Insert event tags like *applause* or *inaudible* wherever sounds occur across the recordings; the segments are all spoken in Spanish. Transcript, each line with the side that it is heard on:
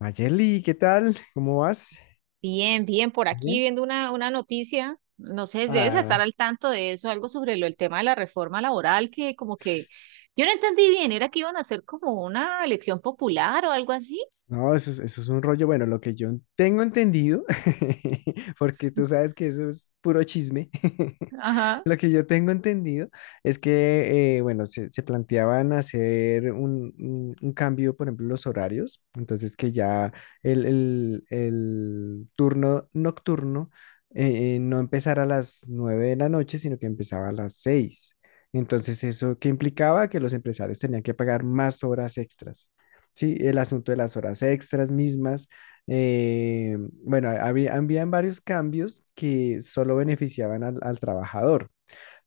left: Mayeli, ¿qué tal? ¿Cómo vas?
right: Bien, bien, por aquí
left: Bien.
right: viendo una noticia, no sé, debes estar
left: Ah,
right: al tanto de eso, algo sobre el tema de la reforma laboral, que como que yo no entendí bien, era que iban a hacer como una elección popular o algo así.
left: no, eso es un rollo. Bueno, lo que yo tengo entendido, *laughs* porque tú sabes que eso es puro chisme, *laughs*
right: Ajá.
left: lo que yo tengo entendido es que, bueno, se planteaban hacer un cambio, por ejemplo, en los horarios, entonces que ya el turno nocturno no empezara a las 9 de la noche, sino que empezaba a las seis. Entonces, ¿eso qué implicaba? Que los empresarios tenían que pagar más horas extras. Sí, el asunto de las horas extras mismas. eh, bueno, habían varios cambios que solo beneficiaban al trabajador,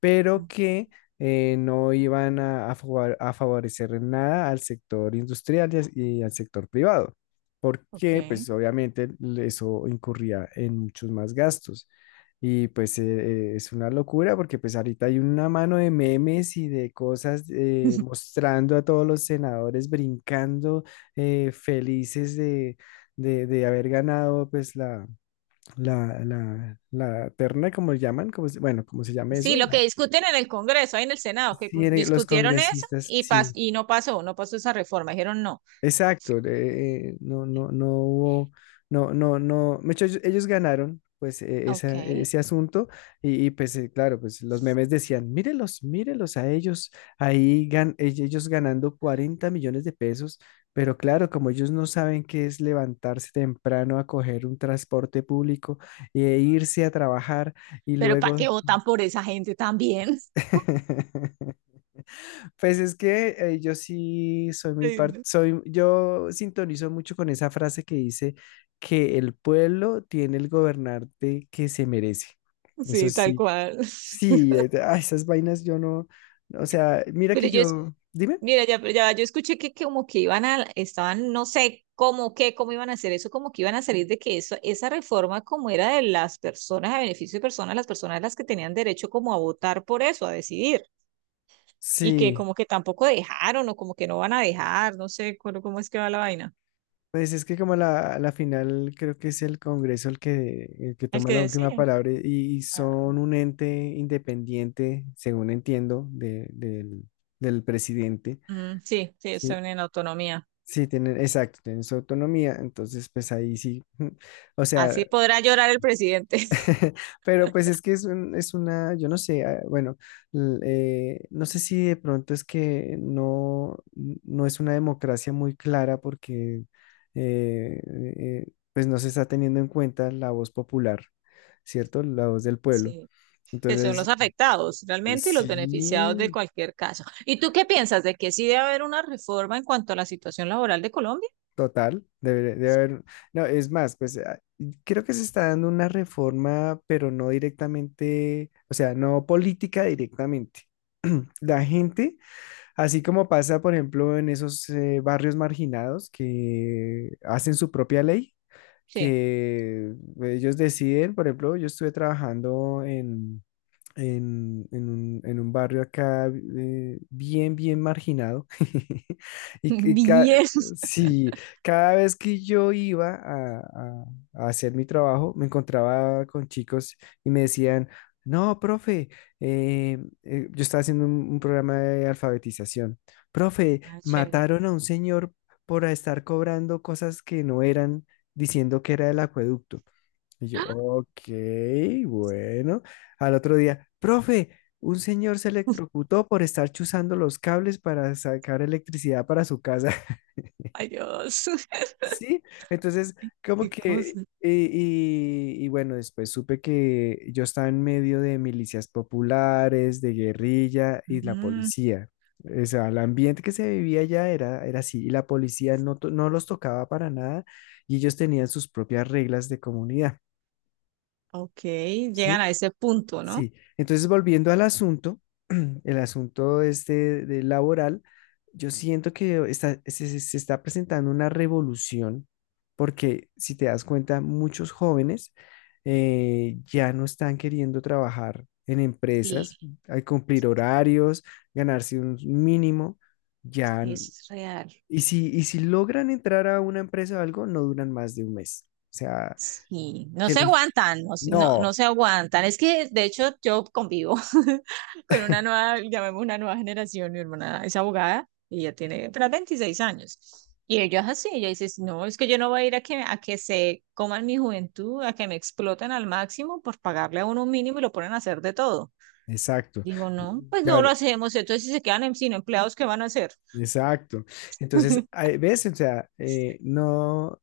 left: pero que no iban a a favorecer en nada al sector industrial y, y al sector privado, porque
right: Okay.
left: pues obviamente eso incurría en muchos más gastos. Y pues es una locura, porque pues ahorita hay una mano de memes y de cosas
right: *laughs*
left: mostrando a todos los senadores brincando, felices de, de haber ganado pues la terna, como llaman, como, bueno, como se llama
right: Sí,
left: eso.
right: lo que discuten en el Congreso, ahí en el Senado,
left: Sí, los
right: discutieron eso
left: congresistas,
right: y, pas
left: sí,
right: y no pasó, no pasó esa reforma, dijeron no.
left: exacto. No, no hubo, no. De hecho, ellos ganaron, pues,
right: Ok.
left: ese asunto. Pues, claro, pues los memes decían, mírelos, mírelos a ellos, ahí ellos ganando 40 millones de pesos, pero claro, como ellos no saben qué es levantarse temprano a coger un transporte público e irse a trabajar y
right: Pero ¿para qué
left: luego…
right: votan por esa gente también?
left: *laughs* Pues es que yo sí soy
right: *laughs* Ay, no.
left: yo sintonizo mucho con esa frase que dice que el pueblo tiene el gobernante que se merece. Eso
right: Sí, tal
left: sí,
right: cual.
left: sí,
right: *laughs*
left: esas vainas yo no, o sea, mira que
right: Pero yo,
left: yo, dime,
right: Mira, ya, pero ya, yo escuché que como que iban a, estaban, no sé cómo, qué, cómo iban a hacer eso, como que iban a salir de que eso, esa reforma como era de las personas, a beneficio de personas las que tenían derecho como a votar por eso, a decidir, y que
left: sí,
right: como que tampoco dejaron o como que no van a dejar, no sé cómo, cómo es que va la vaina.
left: pues es que como la final, creo que es el Congreso el que
right: El
left: toma
right: que
left: la última
right: decide.
left: palabra, y
right: Ah,
left: son un ente independiente, según entiendo, del del presidente.
right: mm, sí, sí, eso
left: Sí,
right: en autonomía.
left: sí, tienen, exacto, tienen su autonomía, entonces pues ahí sí, *laughs* o sea,
right: Así podrá llorar el presidente. *laughs*
left: *laughs* pero pues es que es, es una, yo no sé, ah, bueno, no sé si de pronto es que no, no es una democracia muy clara, porque eh, eh, pues no se está teniendo en cuenta la voz popular, ¿cierto? La voz del pueblo.
right: Sí. Que son los
left: Entonces,
right: afectados realmente y los beneficiados de
left: sí,
right: cualquier caso. ¿Y tú qué piensas de que sí debe haber una reforma en cuanto a la situación laboral de Colombia?
left: total, debe, debe haber. No, es más, pues ah, creo que se está dando una reforma, pero no directamente, o sea, no política directamente. *clears throat* La gente, así como pasa, por ejemplo, en esos barrios marginados que hacen su propia ley,
right: Sí.
left: que ellos deciden. Por ejemplo, yo estuve trabajando en un barrio acá, bien marginado. *laughs* Y, que
right: *laughs* Bien.
left: sí, cada vez que yo iba a hacer mi trabajo, me encontraba con chicos y me decían, no, profe, eh, yo estaba haciendo un programa de alfabetización. Profe,
right: Ah, chévere.
left: mataron a un señor por estar cobrando cosas que no eran, diciendo que era del acueducto. Y yo,
right: ¡Ah!
left: ok, bueno. Al otro día, profe, un señor se electrocutó por estar chuzando los cables para sacar electricidad para su casa. *laughs*
right: Ay, Dios. *laughs*
left: Sí, entonces, como
right: Qué
left: que,
right: cosa.
left: y, y bueno, después supe que yo estaba en medio de milicias populares, de guerrilla y la
right: Mm,
left: policía. O sea, el ambiente que se vivía allá era, era así, y la policía no, no los tocaba para nada, y ellos tenían sus propias reglas de comunidad.
right: ok, llegan
left: ¿Sí?
right: a ese punto, ¿no?
left: Sí, entonces volviendo al asunto, *clears throat* el asunto este de laboral, yo siento que se está presentando una revolución, porque si te das cuenta, muchos jóvenes ya no están queriendo trabajar en
right: Sí,
left: empresas, al cumplir horarios, ganarse un mínimo, ya,
right: sí, es real.
left: y si logran entrar a una empresa o algo, no duran más de un mes. O sea,
right: Sí, no
left: que
right: se
left: los…
right: aguantan, no, no, no
left: No,
right: se aguantan. Es que, de hecho, yo convivo *laughs* con una nueva, llamemos una nueva generación. Mi hermana es abogada y ella tiene apenas 26 años. Y ella es así, ella dice, no, es que yo no voy a ir a que se coman mi juventud, a que me exploten al máximo por pagarle a uno un mínimo y lo ponen a hacer de todo.
left: exacto.
right: Digo, no, pues
left: Ya,
right: no lo hacemos. Entonces, si se quedan sin empleados, ¿qué van a hacer?
left: exacto. Entonces,
right: *laughs* O
left: ahí, ¿ves? O sea, no,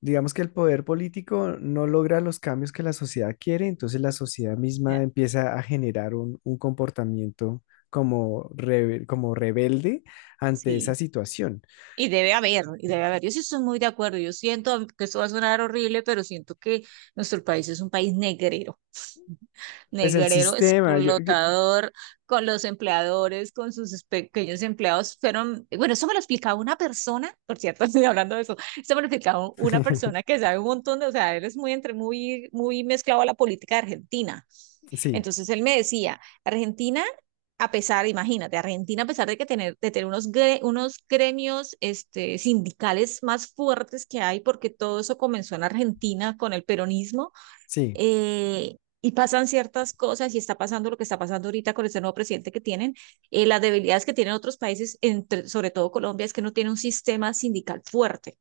left: digamos que el poder político no logra los cambios que la sociedad quiere, entonces la sociedad misma empieza a generar un comportamiento como, como rebelde ante esa
right: sí,
left: situación.
right: y debe haber, y debe haber. Yo sí estoy muy de acuerdo. Yo siento que esto va a sonar horrible, pero siento que nuestro país es un país negrero
left: Pues el
right: negrero,
left: sistema,
right: explotador con los empleadores, con sus pequeños empleados. Fueron, bueno, eso me lo explicaba una persona, por cierto, *laughs* estoy hablando de eso, eso me lo explicaba una persona
left: *laughs*
right: que sabe un montón de, o sea, él es muy, entre, muy, muy mezclado a la política de Argentina.
left: sí,
right: Entonces él me decía, Argentina a pesar, imagínate, Argentina, a pesar de que tener, de tener unos, unos gremios este, sindicales más fuertes que hay, porque todo eso comenzó en Argentina con el peronismo,
left: sí,
right: eh, y pasan ciertas cosas y está pasando lo que está pasando ahorita con este nuevo presidente que tienen, las debilidades que tienen otros países, entre, sobre todo Colombia, es que no tiene un sistema sindical fuerte.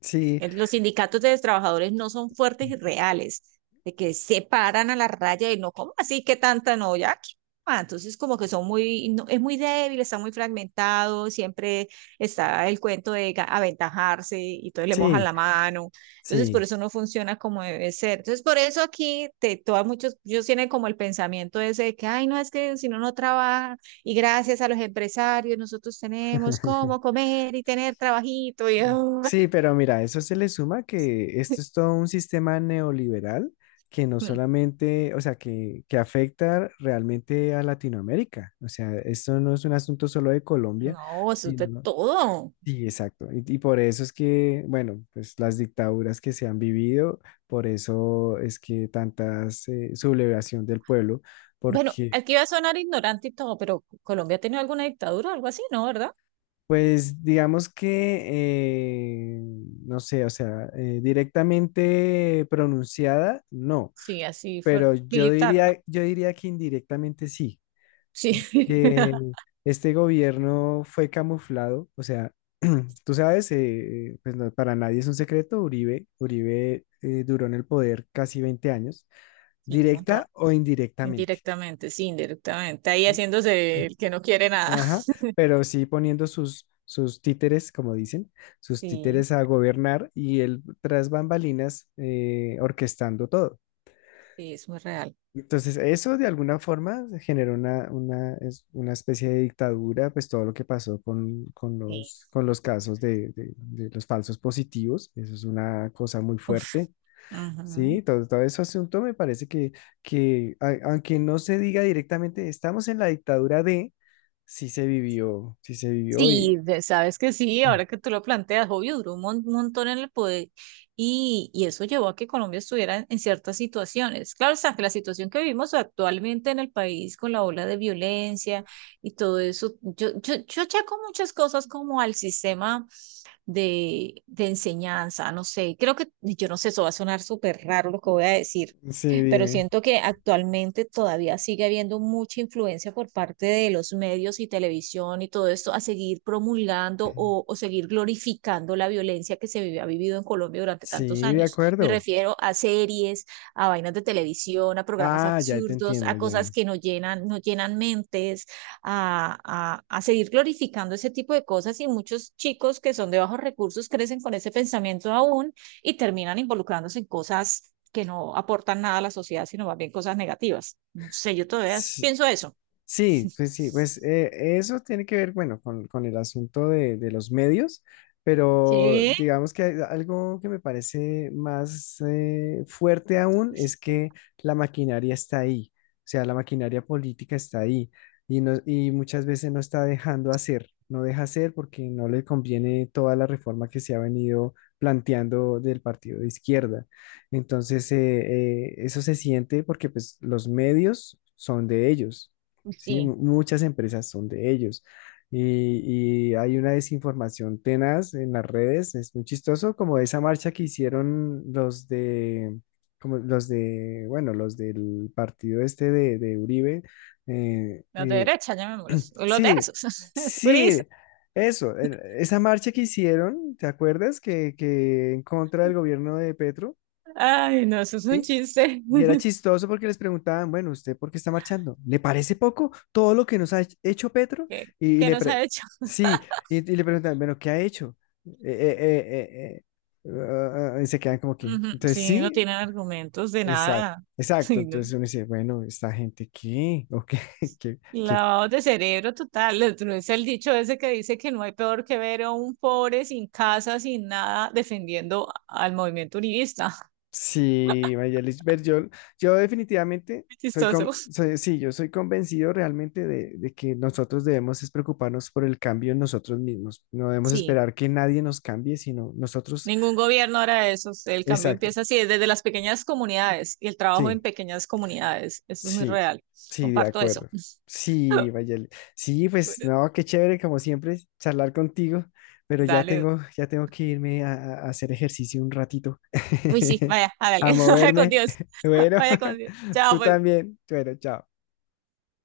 left: sí,
right: Los sindicatos de los trabajadores no son fuertes y reales, de que se paran a la raya y no, ¿cómo así que tanta no? Ya, ¿qué? Ah, entonces como que son muy, es muy débil, está muy fragmentado, siempre está el cuento de aventajarse y entonces le mojan
left: sí,
right: la mano, entonces por
left: sí.
right: eso no funciona como debe ser. Entonces por eso aquí te, todas muchos, ellos tienen como el pensamiento ese de que, ay, no, es que si no, no trabaja y gracias a los empresarios nosotros tenemos cómo
left: *laughs*
right: comer y tener trabajito y...
left: Sí, pero mira, eso se le suma que esto es
right: *laughs*
left: todo un sistema neoliberal que no solamente, o sea, que afecta realmente a Latinoamérica. O sea, esto no es un asunto solo de Colombia,
right: No, eso es de
left: sino…
right: todo.
left: Sí, exacto. Y por eso es que, bueno, pues las dictaduras que se han vivido, por eso es que tantas sublevación del pueblo,
right: Bueno,
left: porque
right: aquí va a sonar ignorante y todo, pero Colombia ha tenido alguna dictadura o algo así, ¿no? ¿Verdad?
left: pues digamos que, no sé, o sea, directamente pronunciada, no,
right: Sí, así fue
left: pero
right: militar, ¿no?
left: yo diría que indirectamente sí,
right: Sí,
left: porque
right: *laughs*
left: este gobierno fue camuflado, o sea, *clears throat* tú sabes, pues para nadie es un secreto, Uribe, Uribe duró en el poder casi 20 años,
right: sí, un montón.
left: directa o indirectamente.
right: Indirectamente, sí, indirectamente. Ahí haciéndose el que no quiere nada.
left: Ajá,
right: *laughs*
left: pero sí poniendo sus, sus títeres, como dicen, sus
right: Sí,
left: títeres a gobernar, y él tras bambalinas orquestando todo.
right: sí, es muy real.
left: Entonces, eso de alguna forma generó una especie de dictadura. Pues todo lo que pasó
right: Sí.
left: con los casos de, de los falsos positivos, eso es una cosa muy
right: Uf,
left: fuerte.
right: ujú.
left: Sí, todo, todo ese asunto me parece que aunque no se diga directamente, estamos en la dictadura de, sí se vivió y…
right: Sí, sabes que sí, ahora
left: *clears throat*
right: que tú lo planteas, obvio, duró un montón en el poder y eso llevó a que Colombia estuviera en ciertas situaciones. Claro, está que la situación que vivimos actualmente en el país con la ola de violencia y todo eso, yo achaco muchas cosas como al sistema de enseñanza, no sé, creo que, yo no sé, eso va a sonar súper raro lo que voy a decir,
left: Sí,
right: pero
left: dime.
right: siento que actualmente todavía sigue habiendo mucha influencia por parte de los medios y televisión y todo esto a seguir promulgando o,
left: *clears throat*
right: o seguir glorificando la violencia que ha vivido en Colombia durante tantos
left: Sí, de
right: años. Me
left: acuerdo.
right: refiero a series, a vainas de televisión, a programas
left: Ah, ya te
right: absurdos, a
left: entiendo,
right: cosas
left: ya.
right: que no llenan, no llenan mentes, a seguir glorificando ese tipo de cosas y muchos chicos que son de bajos recursos crecen con ese pensamiento aún y terminan involucrándose en cosas que no aportan nada a la sociedad, sino más bien cosas negativas. No sé, yo todavía
left: Sí,
right: pienso eso.
left: sí, pues sí, pues eso tiene que ver, bueno, con el asunto de los medios, pero
right: Sí,
left: digamos que hay algo que me parece más fuerte aún, es que la maquinaria está ahí, o sea, la maquinaria política está ahí, y, no, y muchas veces no está dejando hacer, no deja hacer porque no le conviene toda la reforma que se ha venido planteando del partido de izquierda. Entonces, eso se siente porque pues los medios son de ellos. Sí,
right: sí,
left: muchas empresas son de ellos. Y hay una desinformación tenaz en las redes. Es muy chistoso, como esa marcha que hicieron los de, como los de, bueno, los del partido este de Uribe. eh,
right: los de
left: eh,
right: derecha, llamémoslos, los de
left: sí,
right: esos, *laughs* es purista.
left: sí, eso, esa marcha que hicieron, ¿te acuerdas? Que en contra del gobierno de Petro,
right: Ay, no, eso es un
left: ¿sí?
right: chiste
left: Y era
right: *laughs*
left: chistoso porque les preguntaban, bueno, ¿usted por qué está marchando? ¿Le parece poco todo lo que nos ha hecho Petro?
right: que,
left: Y, y
right: que
left: le
right: nos ha
left: pre-
right: hecho.
left: sí, y le preguntaban, bueno, ¿qué ha hecho? Eh, eh, eh, eh, eh, y se quedan como
right: Uh
left: que,
right: -huh.
left: entonces
right: Sí, no
left: sí,
right: tienen argumentos de
left: exacto,
right: nada. *laughs*
left: exacto.
right: Sí, no.
left: Entonces uno dice, bueno, ¿esta gente qué? ¿O qué, *laughs* qué, qué
right: Lavado de cerebro total. Otro es el dicho ese que dice que no hay peor que ver a un pobre sin casa, sin nada, defendiendo al movimiento univista.
left: Sí, Mayelish Berjol, yo definitivamente
right: *laughs*
left: soy,
right: Chistoso.
left: sí, yo soy convencido realmente de que nosotros debemos es preocuparnos por el cambio en nosotros mismos. No debemos
right: Sí,
left: esperar que nadie nos cambie, sino nosotros.
right: ningún gobierno hará eso. El cambio
left: Exacto.
right: empieza así, desde las pequeñas comunidades y el trabajo en
left: Sí,
right: pequeñas comunidades. Eso es muy
left: sí,
right: real.
left: sí, de
right: Comparto eso.
left: acuerdo. Sí,
right: *laughs*
left: Mayelish. Sí, pues
right: Bueno,
left: no, qué chévere, como siempre, charlar contigo, pero
right: dale.
left: ya tengo que irme a hacer ejercicio un ratito,
right: Uy, sí,
left: *laughs*
right: vaya, hágale.
left: a
right: *laughs* Vaya con
left: moverme.
right: Dios.
left: *laughs* Bueno,
right: Vaya con Dios.
left: *laughs*
right: Chao,
left: tú
right: pues.
left: también. Bueno, chao.